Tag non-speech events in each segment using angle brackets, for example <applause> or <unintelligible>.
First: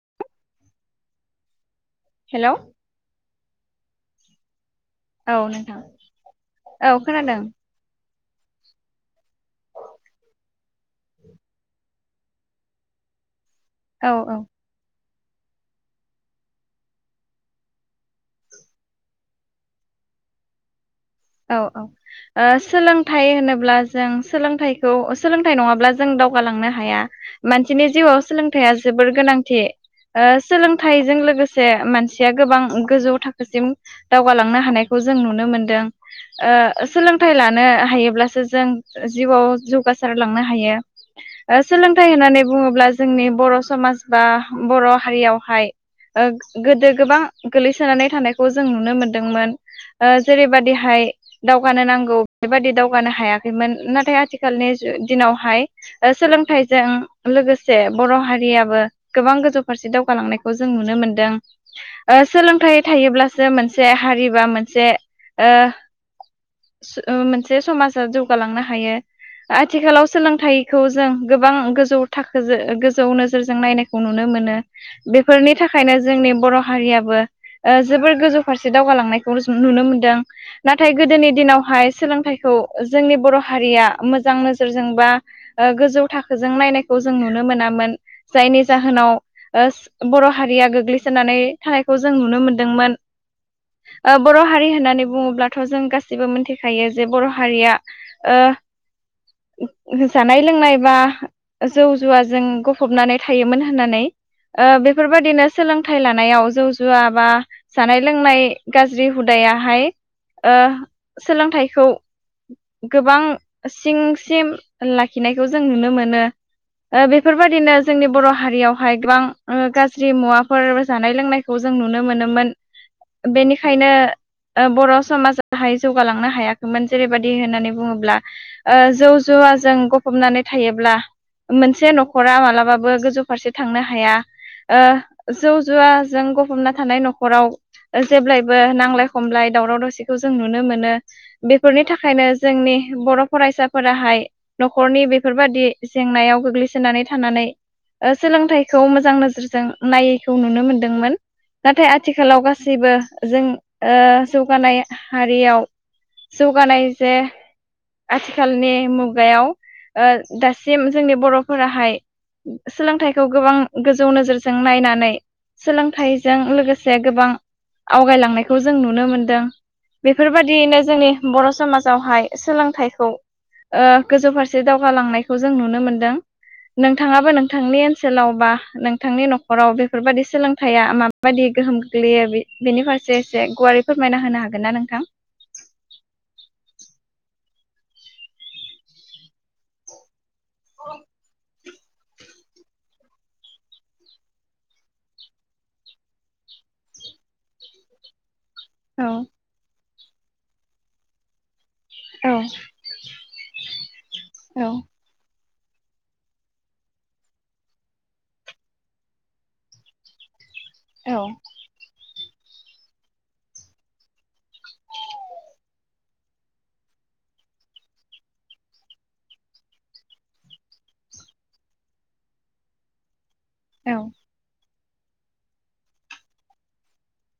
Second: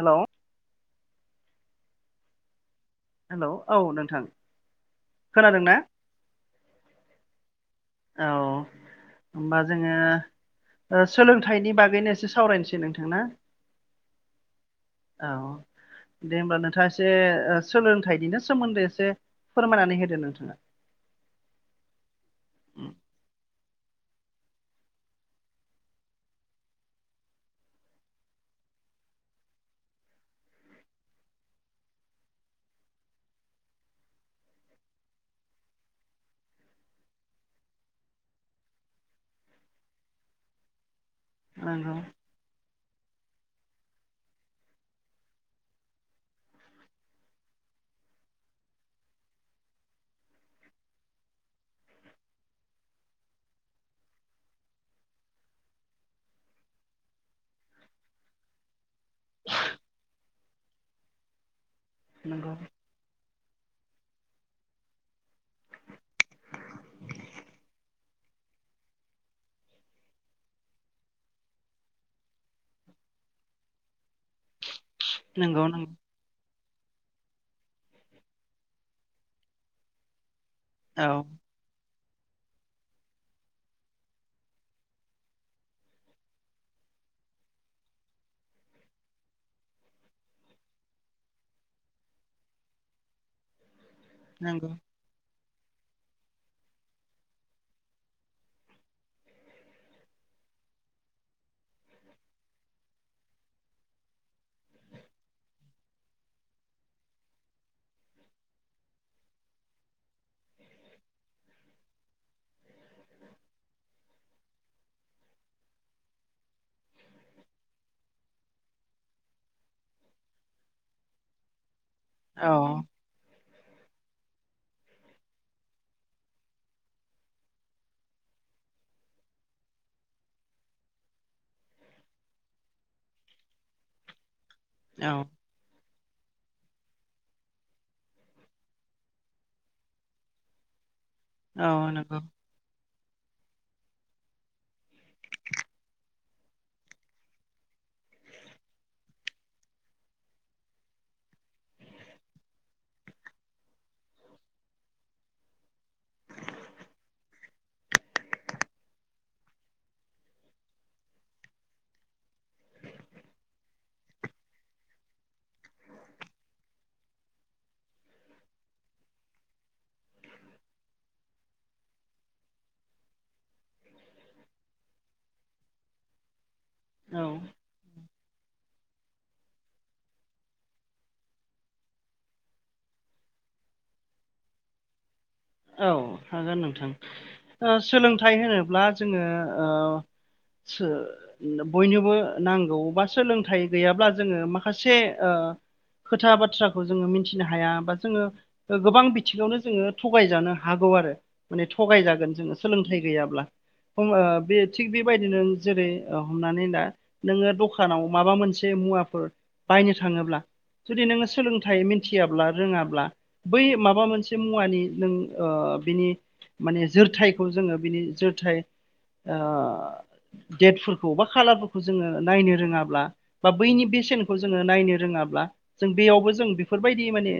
Hello hello hello औ नोंथां औ खोनादों ना नोंथां औ खोनादों औ होमबा जोङो ओ सोलोंथाइनि बागैनो एसे सावरायनोसै नोंथां ना औ औ औ दे होमब्ला नोंथाङा एसे ओ सोलोंथाइनिनो सोमोन्दै एसे फोरमायनानै होदो नोंथाङा औ औ सोलोंथाइ ओ होनोब्ला जों सोलोंथाइखौ सोलोंथाइ नङाब्ला जों दावगालांनो हाया मानसिनि जिउआव सोलोंथाइया जोब जोबोर गोनांथि ओ सोलोंथाइजों लोगोसे मानसिया गोबां गोजौ थाखोसिम दावगालांनो हानायखौ जों नुनो मोनदों ओ सोलोंथाइ लानो हायोब्लासो जों जिउआव जौगासारलांनो हायो ओ नंगौ सोलोंथाइ होननानै बुङोब्ला जोंनि बर' समाज बा बर' हारियावहाय ओ गोदो गोबां गोलैसोनानै थानायखौ जों नुनो मोनदोंमोन ओ जेरैबादि हाय दावगानो नांगौ बेबादि दावगानो हायाखैमोन नाथाय आथिखालनि दिनावहाय ओ‌ सोलोंथाइजों लोगोसे बर' हारियाबो गोबां गोजौ फारसे दावगालांनायखौ जों नुनो मोनदों ओ नंगौ सोलोंथाइ थायोब्ला सो मोनसे हारि बा मोनसे ओ ओ‌ मोनसे समाजा जौगालांनो हायो आथिखालाव सोलोंथाइखौ जों गोबां गोजौ थाखोजो गोजौ नोजोरजों नायनायखौ नुनो मोनो बेफोरनि नंगौ नों थाखायनो जोंनि बर' हारियाबो ओ जोबोर गोजौ फारसे दावगालांनायखौ जों नुनो मोनदों नाथाय औ गोदोनि दिनावहाय सोलोंथाइखौ जोंनि बर' हारिया मोजां नोजोरजों बा ओ गोजौ थाखोजों नायनायखौ जों नुनो मोनामोन जायनि जाहोनाव ओ बर' हारिया गोग्लैसोनानै थानायखौ जों नुनो मोनदोंमोन <inaudible> ओ बर' नंगौ हारि होननानै बुङोब्ला थ' जों गासैबो मोनथिखायो जे बर' हारिया ओ जानाय लोंनाय बा जौ जुवाजों गफबनानै थायोमोन होननानै ओ बेफोरबायदिनो सोलोंथाइ लानायाव जौ जुवा बा जानाय लोंनाय गाज्रि हुदाय याहाय ओ सोलोंथाइखौ गोबां सिं सिम लाखिनायखौ जों नुनो मोनो ओ बेफोरबायदिनो जोंनि बर' हारियावहाय गोबां ओ गाज्रि मुवाफोर जानाय लोंनायखौ जों नुनो मोनोमोन औ बेनिखायनो ओ बर' समाज जाहाय जौगालांनो हायाखैमोन जेरैबायदि होननानै बुङोब्ला ओ जौ जुवाजों ग हबनानै थायोब्ला मोनसे न'खरा मालाबाबो गोजौ फारसे थांनो हाया ओ औ जौ जुवाजों गफबना थानाय न'खराव जेब्लायबो नांलाय खमलाय दावराव दावसिखौ जों नुनो मोनो औ बेफोरनि नंगौ थाखायनो जोंनि बर' फरायसाफोराहाय न'खरनि बेफोरबादि जेंनायाव गोग्लैसोनानै थानानै ओ सोलोंथाइखौ मोजां नोजोरजों नायैखौ नुनो मोनदोंमोन नाथाय आथिखालाव गासैबो जों ओ जौगानाय हारियाव जौगानाय जे आथिखालनि मुगायाव ओ दासिम जोंनि बर'फोराहाय सोलोंथाइखौ गोबां गोजौ नोजोरजों नायनानै सोलोंथाइजों लोगोसे गोबां आवगायलांनायखौ जों नुनो मोनदों। बेफोरबायदियैनो जोंनि बर' समाजावहाय सोलोंथाइखौ ओ गोजौ फारसे दावगालांनायखौ जों नुनो मोनदों। औ नोंथाङाबो नोंथांनि ओनसोलाव बा नोंथांनि न'खराव बेफोरबायदि सोलोंथाइया माबाब्यदि गोहोम गोग्लैयो बे बेनिफार से एसे गुवारै फोरमायना होनो हागोन ना नोंथां? औ हागोन नोंथां ओ सोलोंथाइ होनोब्ला जोङो ओ सो नोम बयनोबो नांगौ बा सोलोंथाइ गैयाब्ला जोङो माखासे ओ खोथा बाथ्राखौ जोङो मिथिनो हाया बा जोङो औ गोबां बिथिङावनो जोङो थगायजानो हागौ आरो माने थगायजागोन जोङो सोलोंथाइ गैयाब्ला थ' बे औ थिग बेबायदिनो जेरै हमनानै ला नोङो दखानाव माबा मोनसे मुवाफोर बायनो थाङोब्ला जुदि औ नोङो सोलोंथाइ मिथियाब्ला रोङाब्ला बै माबा मोनसे मुवानि नों बिनि माने जोरथायखौ जोङो बिनि जोरथाइ डेटफोरखौ बा खालारफोरखौ जोङो नायनो रोङाब्ला बा बैनि औ बेसेनखौ जोङो नायनो रोङाब्ला जों बेयावबो जों बेफोरबायदि माने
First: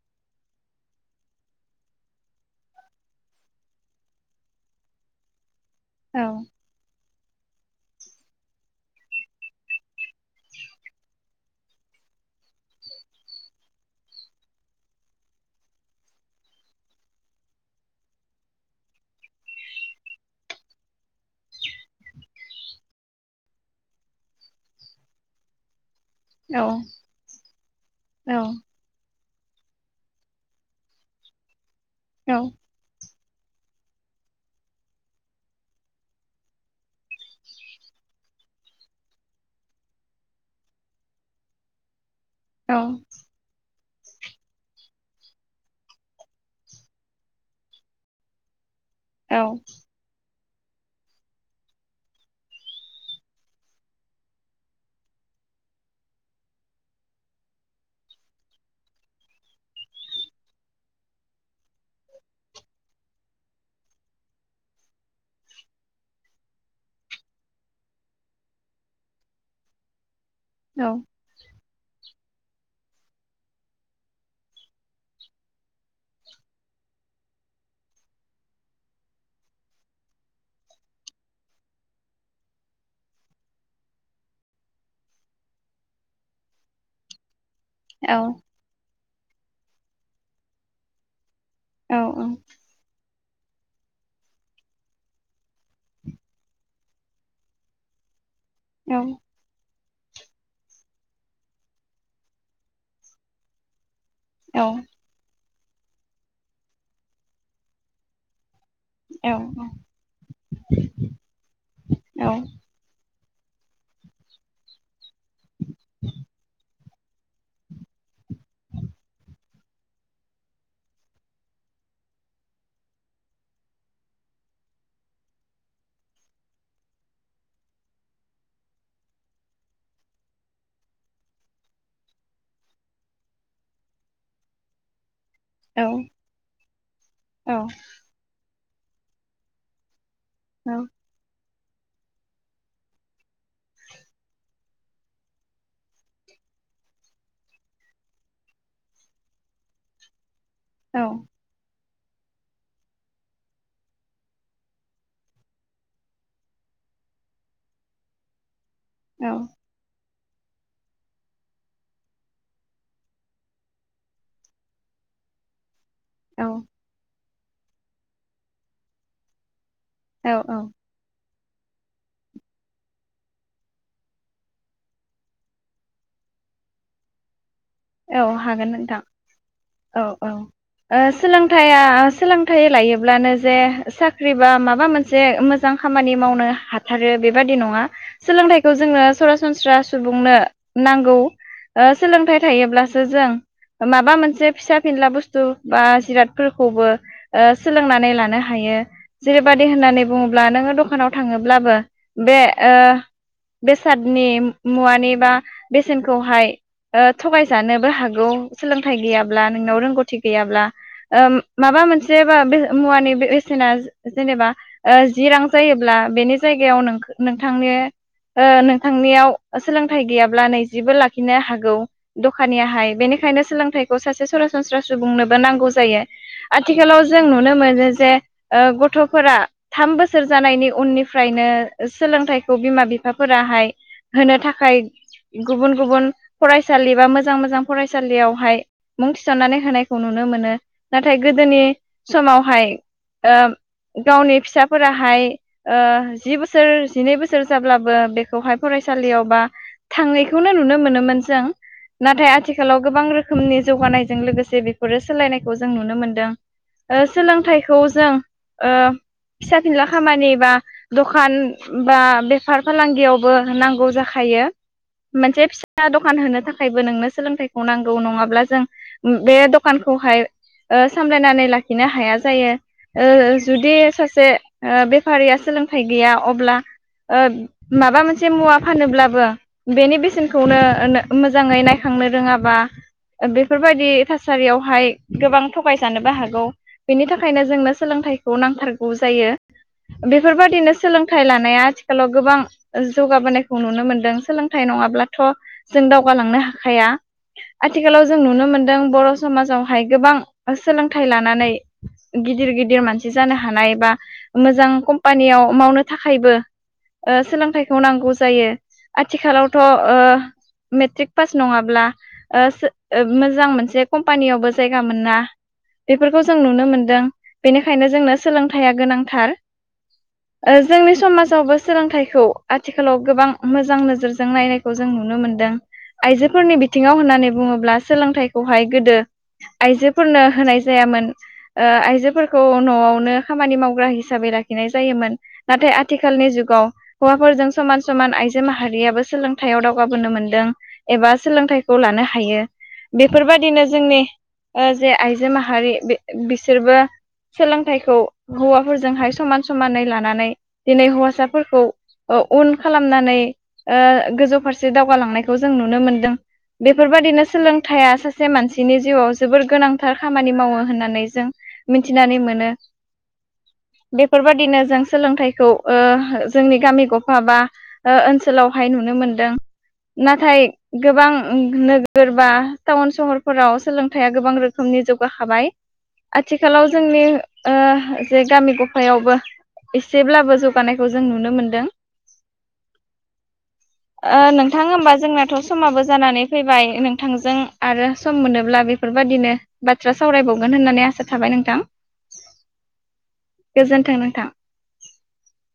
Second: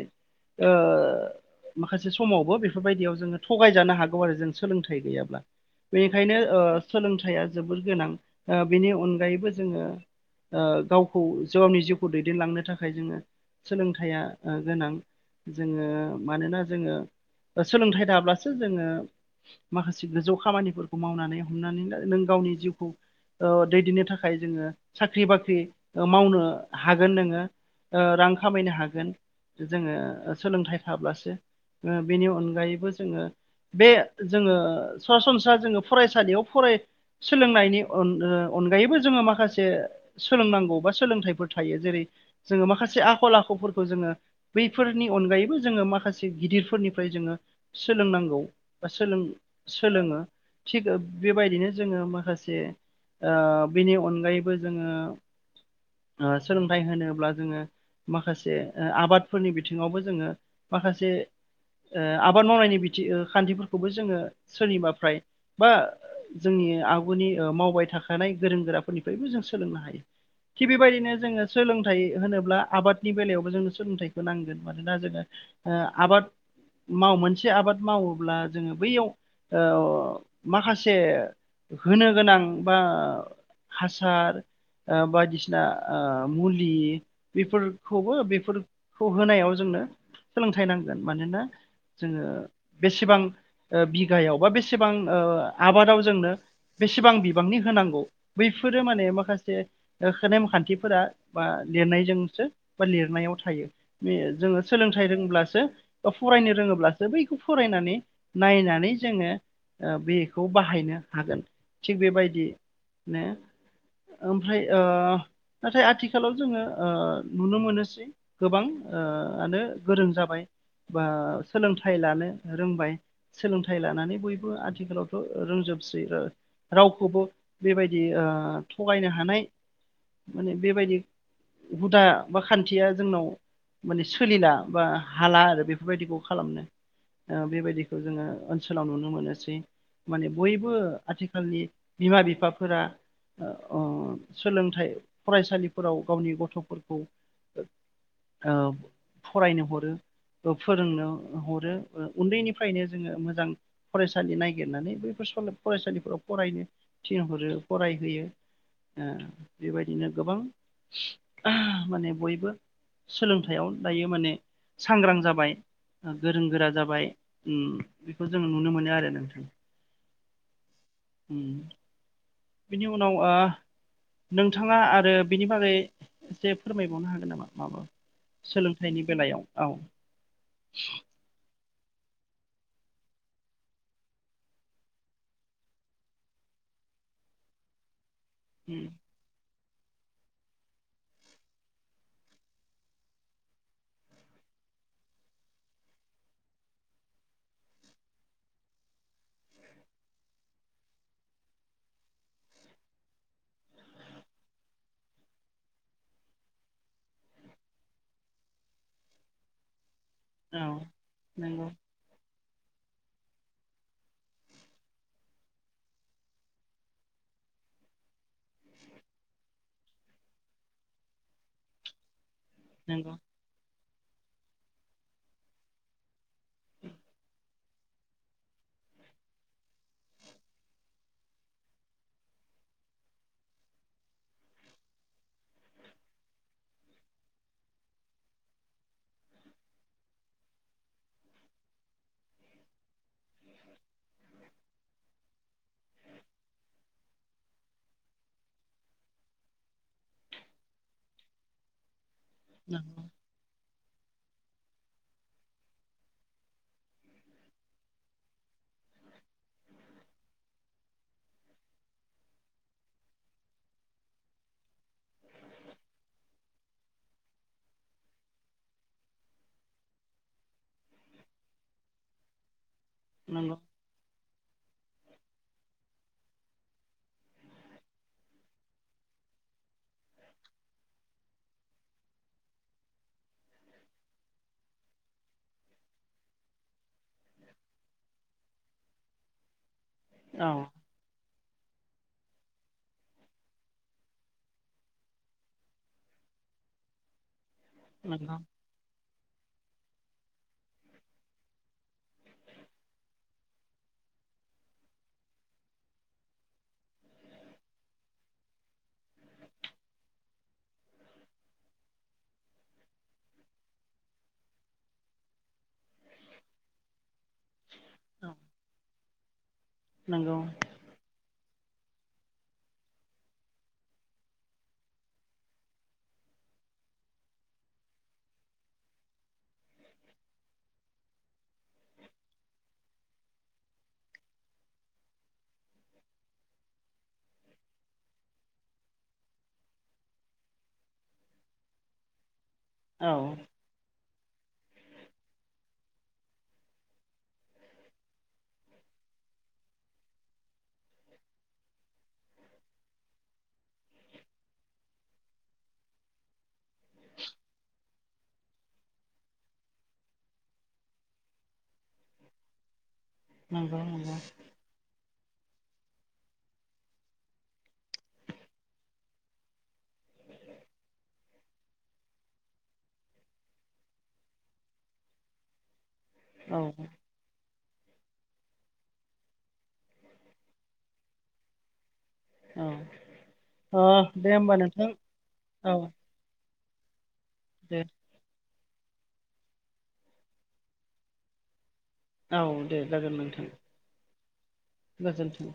माखासे समावबो बेफोरबायदियाव जोङो थगायजानो हागौ आरो जों सोलोंथाइ गैयाब्ला औ बेनिखायनो सोलोंथाइया जोबोर गोनां बिनि अनगायैबो जोङो गावखौ गावनि जिउखौ दैदेनलांनो थाखाय जोङो सोलोंथाइया गोनां जोङो मानोना जोङो सोलोंथाइ थाब्लासो जोङो माखासे गोजौ खामानिफोरखौ मावनानै हमनानै नों गावनि जिउखौ दैदेननो थाखाय जोङो साख्रि बाख्रि मावनो हागोन नोङो रां औ खामायनो हागोन जोङो सोलोंथाइ थाब्लासो बेनि औ अनगायैबो जोङो बे जोङो सरासनस्रा जोङो फरायसालियाव फराय सोलोंनायनि अनगायैबो जोङो माखासे सोलोंनांगौ बा सोलोंथाइफोर थायो जेरै जोङो माखासे आखल आखुफोरखौ जोङो बैफोरनि अनगायैबो जोङो माखासे गिदिर फोरनिफ्राय जोङो सोलोंनांगौ बा सोलोङो थिग बेबायदिनो जोङो माखासे आ बिनि अनगायैबो जोङो ओ सोलोंथाइ होनोब्ला जोङो माखासे ओ आबादफोरनि बिथिङावबो जोङो माखासे ओ आबाद मावनायनि बिथिं खान्थिफोरखौबो जोङो सोरनिबाफ्राय बा जोंनि आगुनि मावबाय थाखानाय गोरों गोराफोरनिफ्रायबो जों सोलोंनो हायो। थिग बेबायदिनो जोङो सोलोंथाइ होनोब्ला आबादनि बेलायावबो जोंनो सोलोंथाइखौ नांगोन मानोना जोङो आबाद माव मोनसे आबाद मावोब्ला जोङो बैयाव माखासे होनो गोनां बा हासार बायदिसिना मुलि औ बेफोरखौबो बेफोरखौ होनायाव जोंनो सोलोंथाइ नांगोन। मानोना जोङो बेसेबां बिघायाव बा बेसेबां आबादाव जोंनो बेसेबां बिबांनि होनांगौ बैफोरो माने माखासे नेम खान्थिफोरा बा लिरनायजोंसो बा लिरनायाव थायो। जोङो सोलोंथाइ रोंब्लासो बा फरायनो रोङोब्लासो बैखौ फरायनानै नायनानै जोङो बेखौ बाहायनो हागोन थिग बेबायदि ओमफ्राय नाथाय आथिखालाव जोङो नुनो मोनोसै गोबांआनो गोरों जाबाय। बा सोलोंथाइ लानो रोंबाय सोलोंथाइ लानानै बयबो आथिखालावथ' रोंजोबसै रावखौबो बेबायदि थगायनो हानाय माने बेबायदि हुदा बा खान्थिया जोंनाव माने सोलिला बा हाला आरो बेफोरबायदिखौ खालामनो औ बेबायदिखौ जोङो ओनसोलाव नुनो मोनोसै। माने बयबो आथिखालनि बिमा बिफाफोरा सोलोंथाइ फरायसालिफोराव गावनि गथ'फोरखौ फरायनो हरो फोरोंनो हरो उन्दैनिफ्रायनो जोङो मोजां फरायसालि नागिरनानै बैफोर फरायसालिफोराव फरायनो थिनहरो फरायहोयो बेबायदिनो गोबां माने बयबो सोलोंथाइयाव दायो माने सांग्रां जा बाय ओ गोरों औ गोरा जाबाय उम बेखौ जों नुनो मोनो आरो नोंथां। औ औ। उम बिनि उनाव ओ। नोंथाङा आरो बिनि बागै एसे फोरमायबावनो हागोन नामा? माबा औ हागोन नोंथां सोलोंथाइनि बेलायाव औ औ ओ सोलोंथ <inaudible> ओ सोलोंथाइ लायोब्लानो जे साख्रि बा माबा मोनसे मोजां खामानि मावनो हाथार रो बेबादि नङा। सोलोंथाइखौ उम जोंनो सरासनस्रा सुबुंनो नांगौ ओ सोलोंथाइ योब्लासो जों। माबा मोनसे फिसा फेनला बुस्थु बा जिरादफोरखौबो ओ सोलोंनानै लानो हाय यो जेरैबायदि होननानै बुङोब्ला नोङो दखानाव थाङोब्लाबो बे ओ बेसादनि मुवानि बा बेसेनखौहाय ओथ थगायजानोबो हागौ सोलोंथाइ गैयाब्ला नोंनाव रोंगौथ थि गैयाब्ला औ ओम नंगौ माबा मोनसे बा बे मुवानि बे बेसेना जेनेबा ओ जि रां जायोब्ला बेनि जायगायाव नोंखो नोंथांनो ओ नोंथांनियाव सोलोंथाइ गैयाब्ला नैजेबो लाखिनो हागौ। दखानियाहाय नंगौ बेनिखायनो सोलोंथाइ खौ सासे सरासनस्रा सुबुंनोबो नांगौ जायो आथिखालाव जों नुनो मोनो जे ओ गथ' थ'फोरा थाम बोसोर जानायनि उननिफ्रायनो सोलोंथाइखौ बिमा बिफाफोराहाय होनो थाखाय गुबुन गुबुन फरायस सालि बा मोजां मोजां फरायसालियावहाय मुं थिसननानै होनायखौ नुनो मोनो नाथाय गोदोनि। समावहाय। ओ गावनि फिसाफोराहाय ओ जि बोसोर जिनै बोस सोर जाब्लाबो बेखौहाय फरायसालियाव बा थांङैखौनो नुनो मोनोमोन जों। नाथाय आथिखालाव गोबां नंगौ रोखोमनि जौगानायजों लोगोसे बेफोरो सोलायनायखौ जों नुनो मोनदों। ओ सोलोंथाइखौ जों ओ। फिसा फिनला खामानि बा दखान बा बेफार फालांगियावबो नांगौ जाखाय यो मोनसे फिसा दखान होनो था खायबो नोंनो सोलोंथाइखौ नांगौ नङाब्ला जों बे दखानखौहाय। ओ सामलायनानै लाखिनो हाया जायो ओ नंगौ जुदि सासे। ओ बेफारिया सोलोंथाइ गैया अब्ला। ओब माबा मोनसे मुवा फानोब्लाबो बेनि बेसेनखौनो <unintelligible> जाङै नायखांनो रोङाबा। ओब बेफोरबायदि थासारियावहाय गोबां थगायजानोबो हागौ बेनि थाखायनो जोंनो सोलों थाइखौ नांथारगौ जायो औ बेफोरबायदिनो सोलोंथाइ लानाया थिखालाव गोबां जौगाबोनायखौ नुनो मोनदों सोलोंथाइ नङाब्लाथ' जों दाव गालांनो हाखाया आथिखालाव जों नंगौ नुनो मोनदों बर' समाजाव फाय गोबां सोलोंथाइ लानानै। गिदिर गिदिर मानसि जानो हानाय बा मोजां कम्पानियाव मावनो थाखायबो। ओ सोलोंथाइखौ नांगौ जायो आथिखालावथ' ओ। मेट्रिक पास नंङाब्ला ओ सो ओब मोजां मोनसे कम्पानियावबो जायगा मोनना। बेफोरखौ जों नुनो मोनदों बेनिखायनो जोंनो औ सोलोंथाइया गोनांथार। नंगौ ओ जोंनि समाजावबो सोलोंथाइखौ आथिखालाव गोबां मोजां नोजोरजों नायनायखौ जों नुनो मोनदों। आइजोफोरनि बिथिङाव होननानै बुङोब्ला सोलोंथाइखौहाय गोदो। आइजोफोरनो होनाय जायामोन ओ आइजोफोरखौ न'आवनो खामानि मावग्रा हिसाबै लाखिनाय जायोमोन नाथाय आथिखालनि जुगाव हौवाफोरजों समान समान आइजो माहारियाबो सोलों थायाव दावगाबोनो मोनदों एबा सोलोंथाइखौ लानो हायो। औ बेफोरबादिनो जोंनि ओ जे आइजो माहारि बे। बिसोरबो सोलोंथाइखौ हौवाफोरजोंहाय समान समानै लानानै दिनै हौवासाफोरखौ ओ उन खालामनानै ओ गोजौ फारसे दावगालांनाय खौ जों नुनो मोनदों बेफोरबायदिनो सोलोंथाइया सासे सासे मानसिनि जिउआव जोबोर गोनांथार खामानि मावो होननानै जों मिथिनानै मोनो। नंगौ नंगौ बेफोरबायदिनो जों सोलोंथाइ खौ ओ जोंनि गामि गफा बा ओनसोलावहाय नुनो मोनदों। नाथाय गोबां नोगोर बा टाउन सहरफोराव सोलोंथाइया गोबां रोखोमनि जौगाखाबाय औ आथिखालाव जोंनि ओ जे गामि गफायावबो एसेब्लाबो जौगानायखौ जों नुनो मोनदों। अ दे होमबा नों एखमबा जोंनाथ' समाबो जानानै फैबाय नोंथांजों दे आरो सम मोनोब्ला बे फोरबायदिनो बाथ्रा सावरायबावगोन होननानै आसा थाबाय नोंथां। औ दे जागोन नोंथां। गोजोन्थों नोंथां। गोजोन्थों